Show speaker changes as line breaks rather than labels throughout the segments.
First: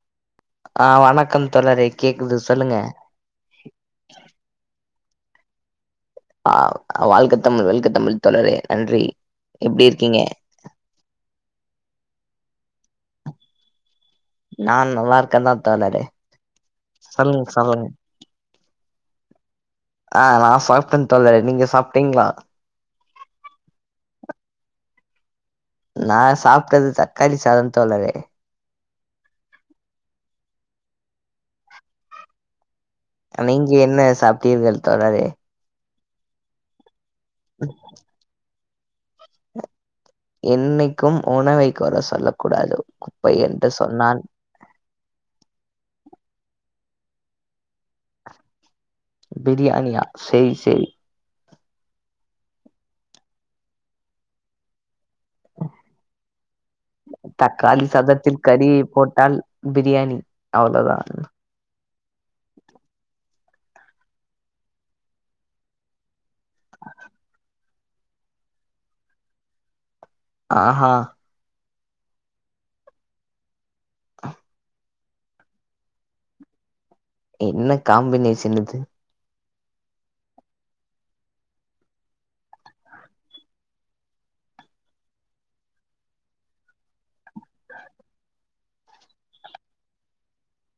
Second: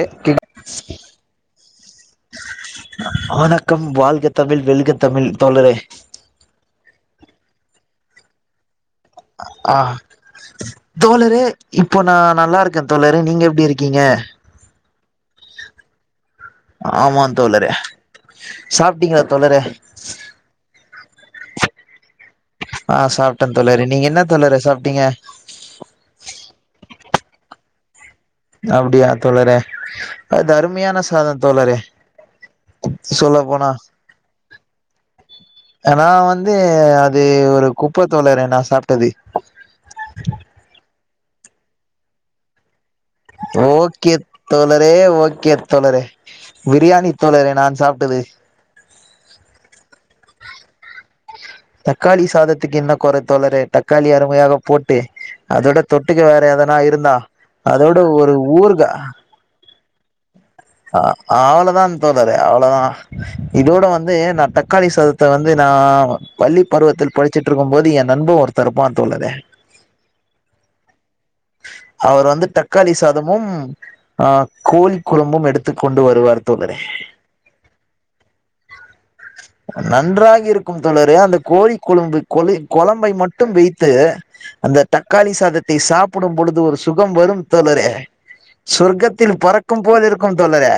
எ கிட்
ஆ வணக்கம் தோழரே கேக்குது சொல்லுங்க.
வணக்கம் வாழ்க தமிழ் வெல்க தமிழ் தோழரே
ஆ வாழ்க தமிழ் வெல்க தமிழ் தோழரே நன்றி
ஆ
எப்டி இருக்கீங்க
தோழரே இப்போ நா நல்லா இருக்கே தோழரே நீங்க எப்டி இருக்கீங்க?
நான் வா்க்கந்தா தோழரே
ஆமா
சொல்லுங்
தோழரே
சொல்லுங்
சாப்ட்டீங்களா தோழரே
ஆ நா சாப்டங் தோழரே நீங்க சாப்டீங்களா
ஆ சாப்டந் தோழரே நீங்க என்ன தோழரே சாப்டீங்க
பக்கது தக்காளி சாதம் தோழரே
அப்படியா தோழரே அது அருமையான சாதம் தோழரே சொல்ல போனா
நீங்க என்ன சாப்டீர்கள் தோழரே
நா வந்து து ஒரு குப்ப தோழரே நா சாப் ட்டது
என்னைக் என்னைக்கும் உணவை கொற சொல்ல கூடாது குப்பை என்று
ஓகே
சொன்னான்
தோழரே ஓகே தோழரே பிரியாணி தோழரே நான் சாப்டது
பிரியாணியா சேரி சேரி
தக்காளி சாதத்துக்கு என்ன கொற தோழரே தக்காளி அருமையாக போட்டு அதோட தொட்டுக்க வேற எதனா இருந்தா
தக்காளி
அதோட ஒரு
சாதத்தில் கறி
ஊறுகா
போட்டால் பிரியாணி அவ்ளோதா
ஆ அவ்ளதான் தோழரே அவ்ளதா இதோட வந்து நா தக்காளி சாதத்த வந்து நா பள்ளி பருவத்தில் படிச்சிட்டிருக்கும் போது எ நண்ப ஒருத்த இருப்பா தோழரே
ஆ
அவர் வந்து தக்காளி சாதமும் ஆ கோல் கொழபும் எடுத்துக் கொண்டு வருவார் தோழரே
என்ன காம்பினேஷன் இது
நன்றாக இருக்கும் தோழரே அந்த கோழி கொழும்பு கொழி கொழம்பை மட்டும் வெயித்து அந்த தக்காளி சாதத்தை சாப்பிடும் பொழுது ஒரு சுகம் வரும் தோழரே சொர்க்கத்தில் பறக்கும் போல இருக்கும் தோழரே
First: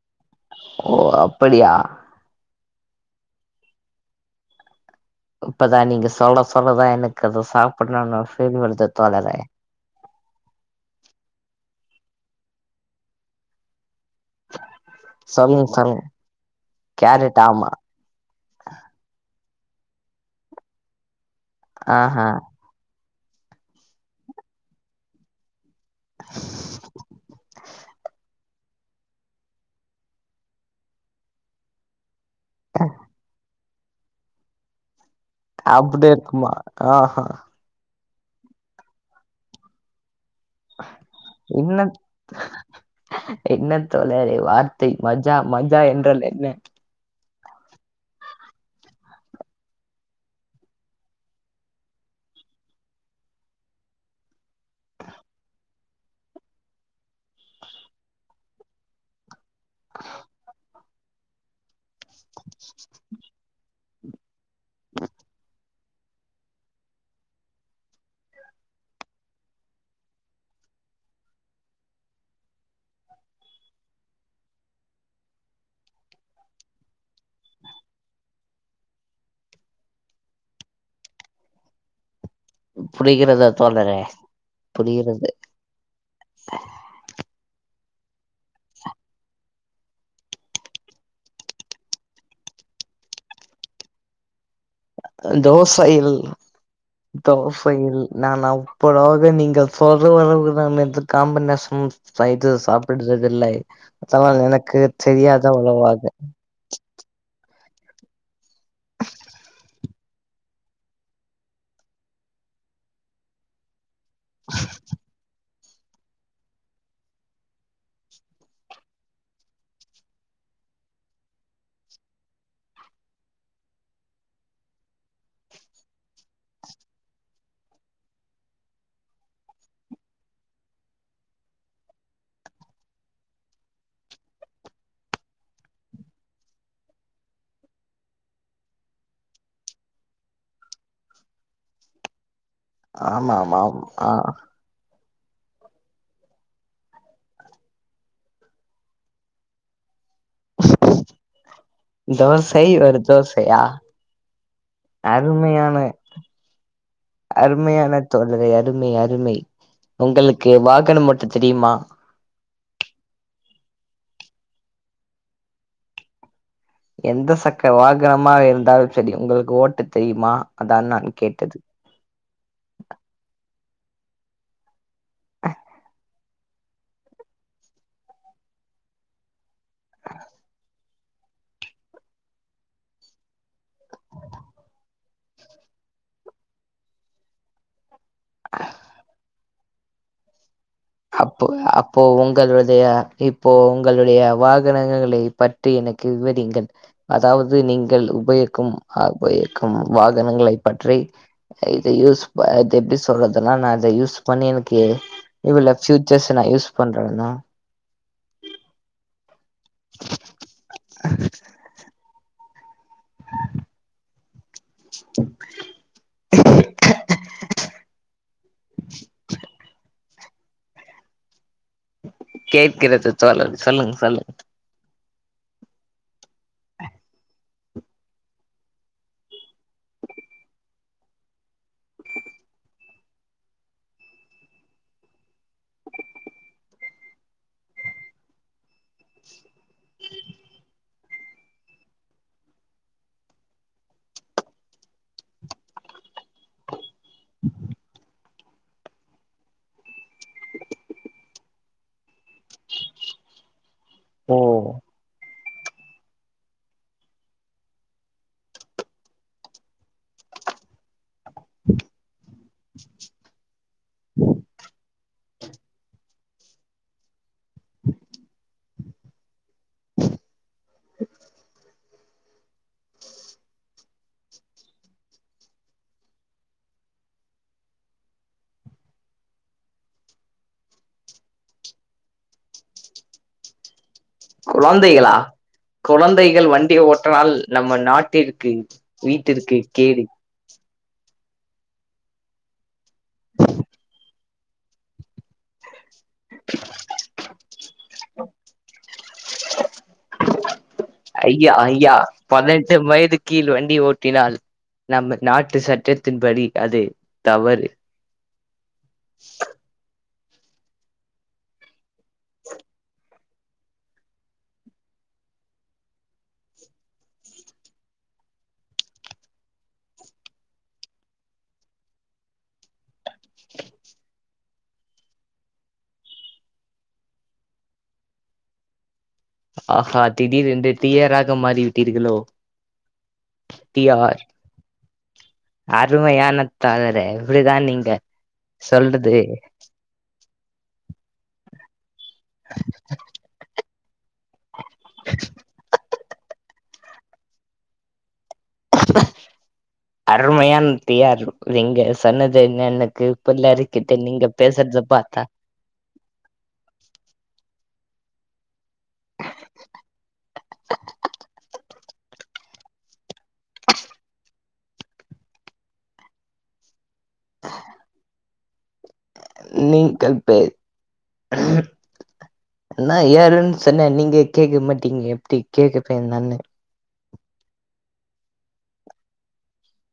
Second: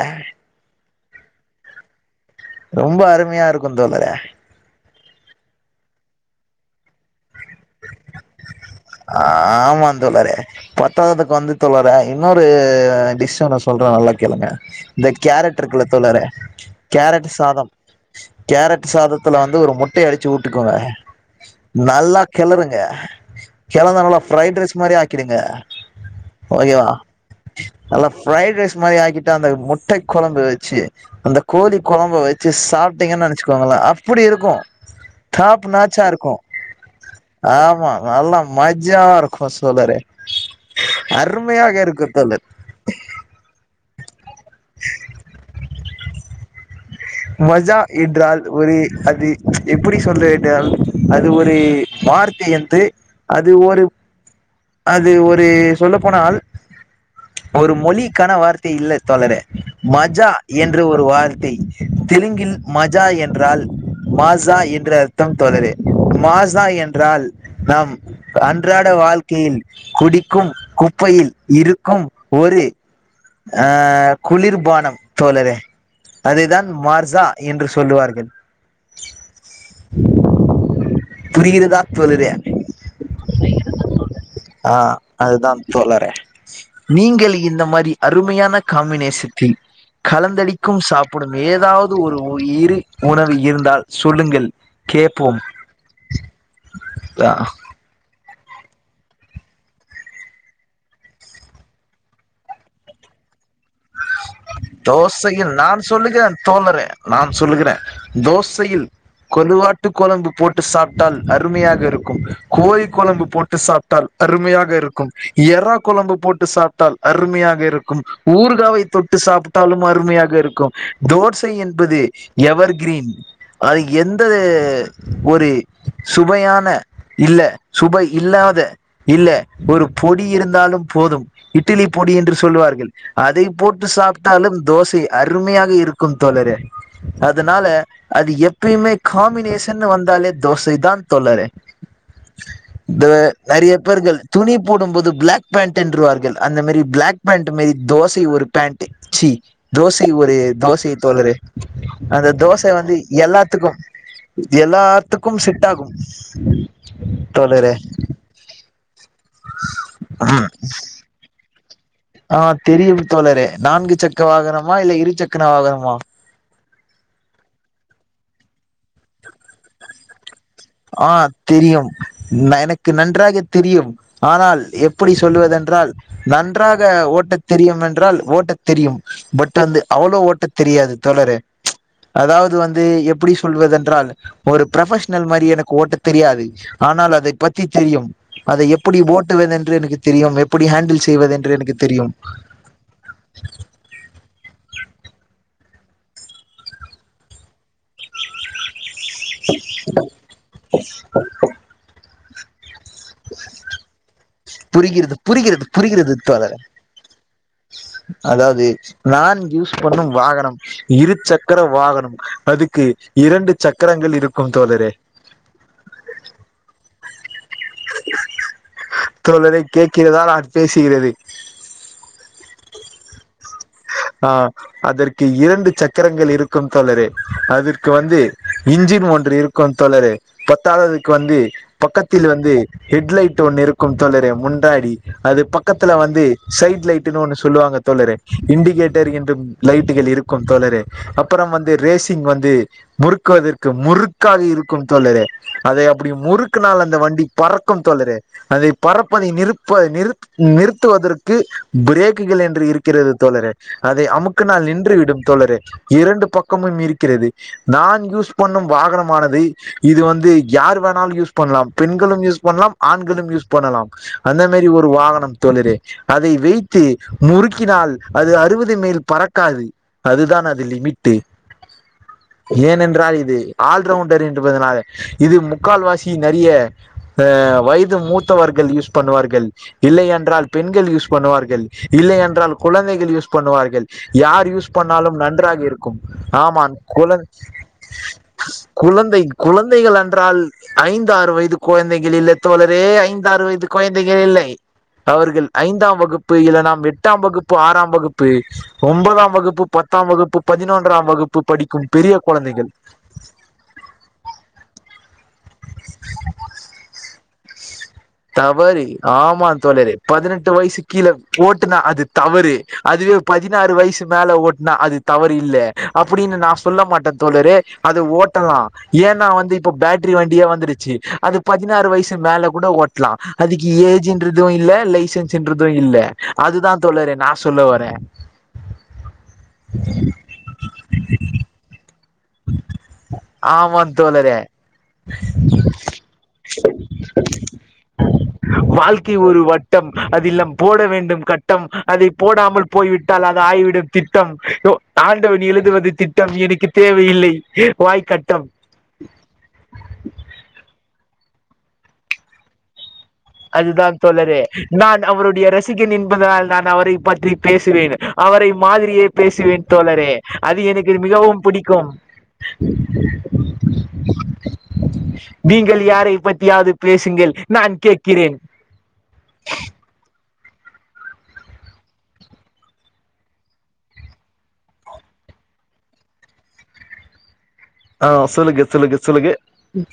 ஓ அப்படியா
ரொம்ப அருமையா இருக்குந் தோழரே
இப்பதா நீங்க சொல்ல சொல்லதா எனக் கு அத சாப்புடனும் ஆசையா வருது தோழரே
ஆமா தோழரே பத்தாததுக்கு வந்து தோழரே இன்னொரு டிஷு நா சொல்ற நல்லாக் கேளுங்க இந்த கேரட்
சொல்லுங்க
இருக்குல
சொல்லுங்க
தோழரே கேரட்டு
கேரட் ஆமா
சாதம் கேரட்டு சாதத்துல வந் து ஒரு முட்டைய அடுச்சு உட்டுக்கோங்க
ஆஆ
த கெலந்தா நல்லா ஃப்ரைடு ரைஸ் மாரி ஆக்கிடுங்க ஓகேவா நல்லா ஃப்ரைடு ரைஸ் மாரி ஆக்கிட்டா அந்த முட்டை கொழம்பு வெச்சு அந்த கோழி கொழம்ப வெச் சு சாப்டிங்குன் நெனச்சுக்கோங் நல்லா அப்புடி இருக்கு டாப்
அப்படி இருக்குமா ஆ
ஆ நல்லா மஜ்ஜாவா இருக்கு சோழரே அருமையாக
என்ன
இருக்கு தோழர்
என்ன தோழரே வார்த்தை மஜ்ஜா மஜ்ஜா என்றால் என்ன
மஜா என்றால் ஒரு அது எப்படி சொல்றது அது ஒரு வார்த்தை என்று அது ஒரு அது ஒரு சொல்ல போனால் ஒரு மொழிக்கான வார்த்தை இல்ல தோழரே மஜா என் ங்குற ஒரு வார்த்தை தெலுங்கில் மஜா என்றால் மாத் ஜா என்ற அர்த்தம் தோழரே மாஜா என்றால் நாம் அன்றாட வாழ்க் கையில் குடிக்கும் குப்பையில் இருக்கும் ஒரு அ குளிர்பானம் தோழரே அதுதான் மார்ஜா என்று சொல்லுவார்கள் புரிகிறதா தோழரே
புரிகிறதா தோழரே
ஆ
புரிகிறது
அதுதான் தோழரே நீங்கள் இந் இந்த மாரி அருமையான காம்பினேஷத்தில் கலந்தடிக்கும் சாப்புடும் ஏதாவது ஒரு இரு உணவு இருந்தால் சொல்லுங்கள் கேட்போம்
தோசையில்
ஆ
தோசையில் நான் அப்புறோ நீங்கள் சொல்ற வரவு நான் எது காம்பினேஷன் இது சாப்புடுறதில்லை
தோசையில் நான் சொல்லுகிறன் தோழரே நான் சொல்லுகிற தோசையில் கொலுவாட்டு கொழம்பு போட்டு சாப்டால் அருமையாக இருக்கும் கோழி கொழம்பு போட்டு சாப் டால் அருமையாக இருக்கும் இரா கொழம்பு போட்டு சாப்டால் அருமையாக இருக்கும் ஊர்காவை தொட்டு சாப்புட் டாலும் அருமையாக இருக்கும் தோசை என்பது எவர்கீரீன் அது எந்த ஒரு சுவையான இல்ல சுவை இல்லாத இல்ல ஒரு பொடி இருந்தாலும் போதும் இட்லி பொடி என்று சொல்வார்கள் அதை போட்டு சாப் ட்டாலும் தோசை அருமையாக இருக்கும் தோழரே அதனால அது எப்பயுமே காம்பினேஷன்னு வந்தாலே தோசை தான் தோழரே இந்த
ஆமா ஆமா
நறைய
ஆமா. ஆ
பேர்கள் துணி போடும்போது பிளாக் பேண்டு என்றுவார்கள் அந்த மாரி பிளாக் பேண்டு மாரி தோசை ஒரு பேண்ட் ச்சி தோஷ் சை ஒரு தோசை தோழரே அந்த தோச
தோசை
வந்து
ஒரு தோசையா
எல்லாத்துக்கும் எல்லாத்துக்கும் செட்ட
அருமையான
ஆகும் தோழரே
மை உங்களுக்கு வாகனம் ஓட்ட தெரியுமா
ஆ தெரியும் தோழரே நான்கு சக்கர வாகனமா இல்ல இரு சக்கர வாகனமா
எந்த சக்கர வாகனமா இருந்தாலும் செரி உங்களுக்கு ஓட்ட தெரியுமா அதான் நான்
ஆ
கேட்டது
தெரியும் நனக்கு நன்றாக தெரியும் ஆனால் எப்படி சொல்லுவதென்றால் நன்றாக ஓட்ட தெரியும் என்றால் ஓட்ட தெரியும் பட் வந்து அவ்வளோ ஓட்ட தெரியாது தோழரே அதாவது வந்து எப்படி சொல்வதென்றால் ஒரு ஃப்ரொபஷ்னல் மாரி எனக் ஓட்ட தெரியாது ஆனால் அதை பத்தி தெரியும் அதை எப்படி ஓட்டுவேன் என் எனக்கு தெரியாது
அப்போ அப்போ உங்களுடைய இப்போ உங்களுடைய வாகனங்களை பற்றி எனக்கு விவரியுங்கள் அதாவது நீங்கள் உபயோகிக்கும் அங்க இருக்கும் வாகனங்களை பற்றி இது யூஸ் அது எப்படி சொல்றதெல்லாம் நான் அதை யூஸ் பண்ணி எனக்கு
புரிகிறது
இவ்ள
புரிகிறது
ஃபியூச்சர்ஸ் நான்
தோழர்
யூஸ் பண்றேன்னா
அதாவது நான் யூஸ் பண்ணும் வாகனம் இரு சக்கர வாகனம் அதுக்கு இரண்டு சக்கரங்கள் இருக்கும் தோழரே தோழரே கேக் கிறதா பேசுக்கிறது
கேக்கறது சொல்லுங்க சொல்லுங்க
ஆ
சொல்லுங்க
அதற்கு இரண்டு சக்கரங்கள் இருக்கும் தோழரே அதற்கு வந்து இன்ஜின் ஒன்று இருக்கு தோழரே பத்தாததுக்கு வந்து பக்கத்தில் வந்து ஹெட்லைட் ஒன்னு இருக்கு தோழரே முன்னாடி அது பக்கத்துல வந்து சைட் லைட்டுன்னு ஒன்னு சொல்லுவாங்க தோழரே இண்டிகேட்டர் என்றும் லைட்டுகள் இருக்கும் தோழரே அப்பறம் வந்து ரேசிங் வந்து முறுக்குவதற்கு முறுக்காதிருக்கும் தோழரே அதை அப்டி முறுக்குனால் அந்த வண்டி பறக்கும் தோழரே அதை பறப்ப நீ நிருப்ப நிரு நிறுத்துவதற் கு பிரேக்குகள் என்று இரு க்கிறது தோழரே அதை
ஓ
அமுக்குனாள் நின்று விடும் தோழரே இரண்டு பக்கமும் இருக்கிறது நான் யூஸ் பண்ணும் வாகனமானது இது வந்து யார் வேணாலும் யூஸ் பண்லாம் பெண்களும் யூஸ் பண்லாம் ஆண்களும் யூஸ் பண்லாம் அந்த மாரி ஒரு வாகனம் தோழரே அதை வைத்து முறுக்கி கினால் அது அறுவது மைல் பறக்காது அதுதான் லிமிட்டு் ஏனென்றால் இது ஆல்ரவுண்டர் என்றுபதனால் இது முக்கால்வாசிநிறைய அ வயது மூத்தவர்கள் யூஸ் பண்ணுவார்கள் இல்லை என்றால் பெண்கள் யூஸ் பண்ணுவார்கள் இல்லயன் கொழந்தைகள் யூஸ் பண்ணுவார்கள் யார் யூஸ்
குழந்தைகளா
பண்ணாலும் நன்றாக இருக்கும்
குழந்தைகள்
ஆமா
வண்டி
கொழ
ஓட்டனால் நம்ம நாட்டிற்கு
குழந்தை
வீட்டிற்கு கேடு
குழந்தைகளன்றால் ஐந் ஆறு வயது குழந்தைகள் இல்லை தோழரே ஐந்து ஆறு வயது குழந்தைகள் இல்லை அவர்கள் ஐந்தாம் வகுப்பு இல்ல நா எட்டாம் வகுப்பு ஆறாம் வகுப்பு ஒன்பதாம் வகுப்பு பத்தா வகுப்பு பதினொன்றா வகுப்பு
ஐயா
படிக்கும்
ஐயா
பெரிய கொழந்தைகள்
பதினெட்டு இல்லை நாட்டு சட்டத்தின்படி அது தவறு
தவறி ஆமாந் தோழரே பதினெட்டு வயசு கீழ ஓட்டுனா அது தவறு அதுவே பதினாறு வயசு மேல ஓட்னா அது தவறு இல்ல அப்டினு நான் சொல்ல மாட்ட தோழரே அது ஓட்டலா ஏனா வந்து இப்ப பேட்டரி வண்டியே வந்துருச்சு அது பதினாறு வயசு மேல கூட ஓட் லா அதுக்கு ஏஜின்றது இல்ல லைசன்சுன்றது இல்ல அதுதா தோழரே நா சொல்ல வர
ஆஹா திடீரெண்டு டியாராக மாறி விட்டீர்களோ
ஆமா
தியார்
தோழரே
அருமையான தோழரே இப்புடிதான் நீங்க சொல்றது
அதில்லம் போட வேண்டும் கட்டம் அதை போடாமல் போய்விட்டால் அது ஆயிவிடும் திட்டம் யோ ஆண்டவன் எழுதுவது திட் ட்டம் எனிகித் தேவையில்லை வாய்கட்
அருமையான் தியாரு நீங்க சொன்னது என்னனக்கு
அதுதான் தோழரே நான் அவருடைய ரசிகன் என்பதனால் நான் அவரை பற்றி பேஸ் றேன் அவரை மாதிரியே பேசுவேன் தோழரே அது எனக்கு மிகவும் புடிக்கும் நீங்கள் யாரை பத்தியாவது பேசுங்கள் நான் கேக் கிறேன்
நீங்கள் பேஸ் நான் யாருன்னு சொன்னேன் நீங்க கேக்க மாட்டீங்க எப்படி கேப்பேன் நானு
ஆ சொல்லுங்க சொல்லுங்க சொல்லுங்க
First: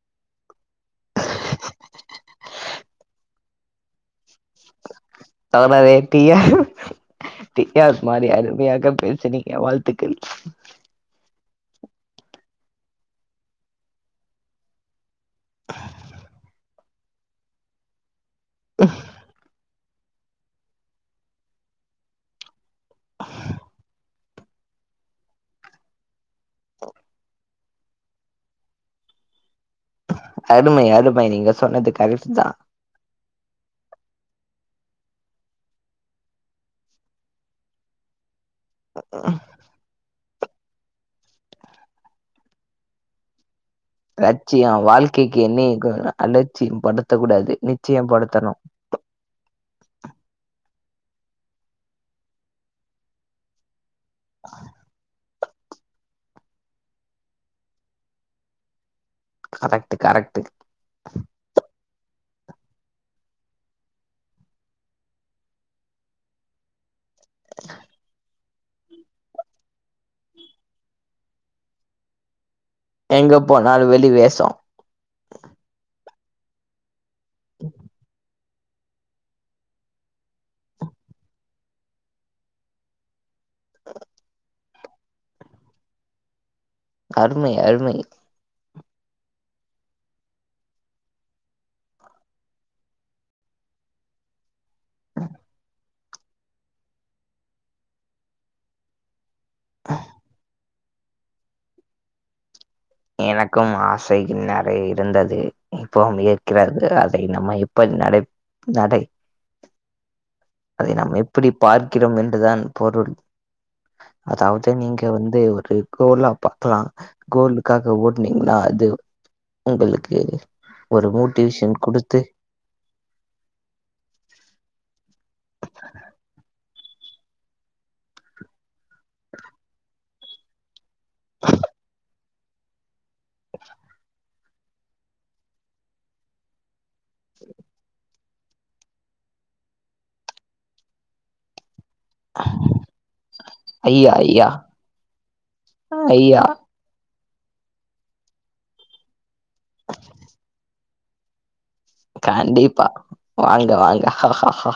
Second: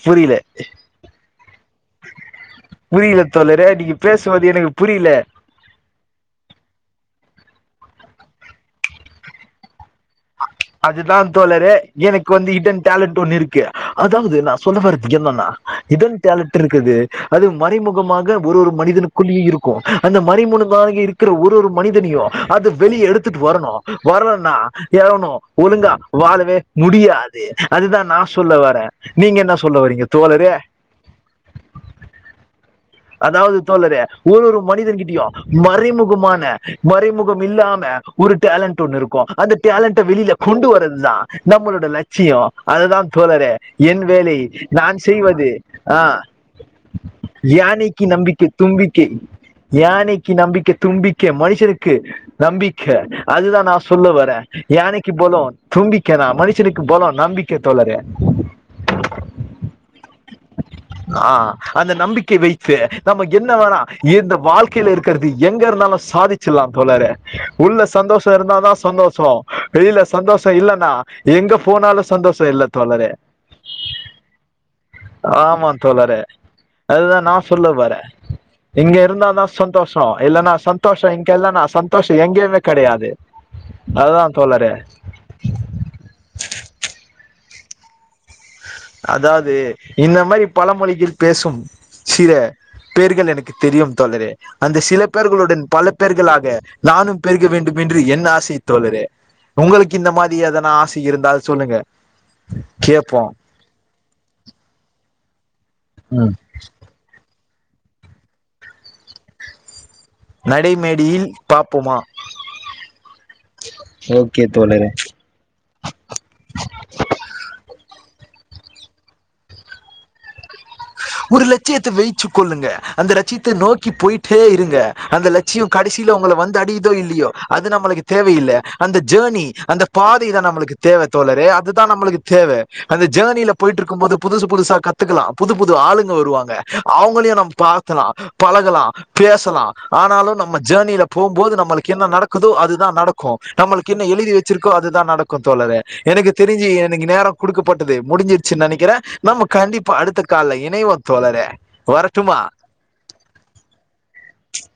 புரியில புரியில தோழரே நீங்க பேசும்வது எனக்கு புரியில
தோழரே டியார் டியார் மாதிரி அருமையாக பேசுனீங்க வாழ்த்துக்கள்
அதுதான் தோழரே எனக்கு வந்து ஹிடன் டேலண்ட் ஒண்ணு இருக்கு அதாவது நான் சொல்ல வரத் என்னன்னா ஹிடன் டேலண்ட் இருக்குது அது மறைமுகமாக ஒரு ஒரு மனிதனுக்குள்ளேயே இருக்கு அந்த மறைமுனுக்காங்கி இருக்கிற ஒரு ஒரு மனிதனியோ அது வெளிய எடுத்துட்டு வரணு வரன்னா ஏனு ஒழுங்கா வாழவே முடியாது அதுதான் நான் சொல்ல வர நீங்க என்னஸ்
அருமை அருமை நீங்க சொன்னது கரெக்ட்தா
அதாவது தோழரே ஒரு ஒரு மனிதன் கிட்டயு மறைமுகமான மறைமுகம் இல்லாம ஒரு டேலண்ட் ஒண்ணு இருக்கு அந்த டேலண்ட்ட வெளில கொண்டு வரதுதா நம்மளோட லட்சியோ அதுதான் தோழரே என் வேலை
லட்சியம்
நான்
வாழ்க்கைக்கு
செய்வது
என்ன இருக்கணும்ன்னா அலட்சியம் படுத்தக் கூடாது
இன்னிக்கு
நிச்சயம்
நம்பிக்கை
படுத்தணு
தும்பிக்கை யானைக்கு நம்பிக் கை தும்பிக்கை மனுஷனுக்கு நம்பிக்க அதுதான் நாஸ் சொல்ல வர யானைக்கு பலோ தும்பிக்கேனா மனுஷனுக்கு பலோ நம்பிக்க தோழரே
கரெக்டு கரெக்டு
அந்த நம்பிக்கை வெய் க நம்ம என்ன வேணா இந்த வாழ்க்கையில இருக்குறது எங்க இருந்தாலு சாதிச்சிடலாம் தோழரே உள்ள சந்தோஷோ இருந்தாதா சந்தோஷோ வெளியில சந்தோஷோ இல்லன்னா எங்க போனாலு சந்தோஷோ இல்லது தோழரே
எங்க போனாலு வெளி வேஷோ
ஆமாந் தோழரே அதுதான் நா சொல்ல வர இங்க இருந்தானா சந்தோஷோ இல்லனா சந்தோஷோ இங்கெல்லனா சந்தோஷோ எங்கயுமே கெடையாது அதுதான் தோழரே
அருமை அருமை
அதாவது இந்த மாரி பழ மொழியில் பேசும் சில பேர்கள் எனக்கு தெரியும் தோழரே அந்த சில பேர்களுடன் பலப் பெர்களாக நானும் பெருக வேண்டும் என்று என் ஆசை தோழரே உங்களுக்கு இந்த மாரி எதனா ஆஸ் இருந்தால் சொல்லுங்க கேப்போ
எனக்கும் ஆஸ் சைக்கள் நறைய இருந்தது இப்பவும் இருகிறது அதை நம்ம எப் இப்ப நநையப் நறை அதை நம்
நடைமேடையில்
எப்படி
பாப்போமா
பார்க்கிறோம் என்றுதான் பொருள்
ஓகே
அதாவது
தோழரே
நீங்க வந்து ஒரு கோலா பார்க்கலாம் கோலுக்காக ஓட் அப்படிங்களா அது உங்களுக்கு
ஒரு
மோட்டிவேஷன்
லட்சியத்தை
குடுத்து,
வெயிச்சுக் கொள்ளுங்க அந்த லட்சியத்த நோக்கி போயிட்டே இருங்க அந்த லச் சியோ கடைசியில உங்கள வந்து அடியுதோ இல்லையோ அது நம்மளுக்கு தேவையில்ல அந்த ஜோர்னி அந்த பாதை தான் நம்மளுக்கு தேவ தோழரே அதுதான் நம்மளுக்கு தேவ அந்த ஜோர்னியில போயிட்டு இருக்கும் போது புதுசு புதுசா கத்துக்கலா புது புது ஆளுங்க வருவாங்க அவங்களையும் நம்ம பாத்துலா பழகலா பேசலா ஆனாலு நம்ம ஜோர்னியில போகும்போது நம்மளுக் என்ன நடக்குதோ அதுதா நடக்கு நம்மளுக்கு என்ன
"ஐயா,
எழுதி
ஐயா,
வெச்சிருக்கோ அதுதான் நடக்கு தோழரே எனக்கு
ஐயா
தெரிஞ்சு எனக்கு நேரோ குடுக்கப்பட்டது முடிஞ்சிருச்சுன் நெனைக்கிற நம்ம கண்டிப் கால்ல இணைவோந் தோழரே வரட்டுமா
கண்டிப்பா வாங்க வாங்க ஆஆஆ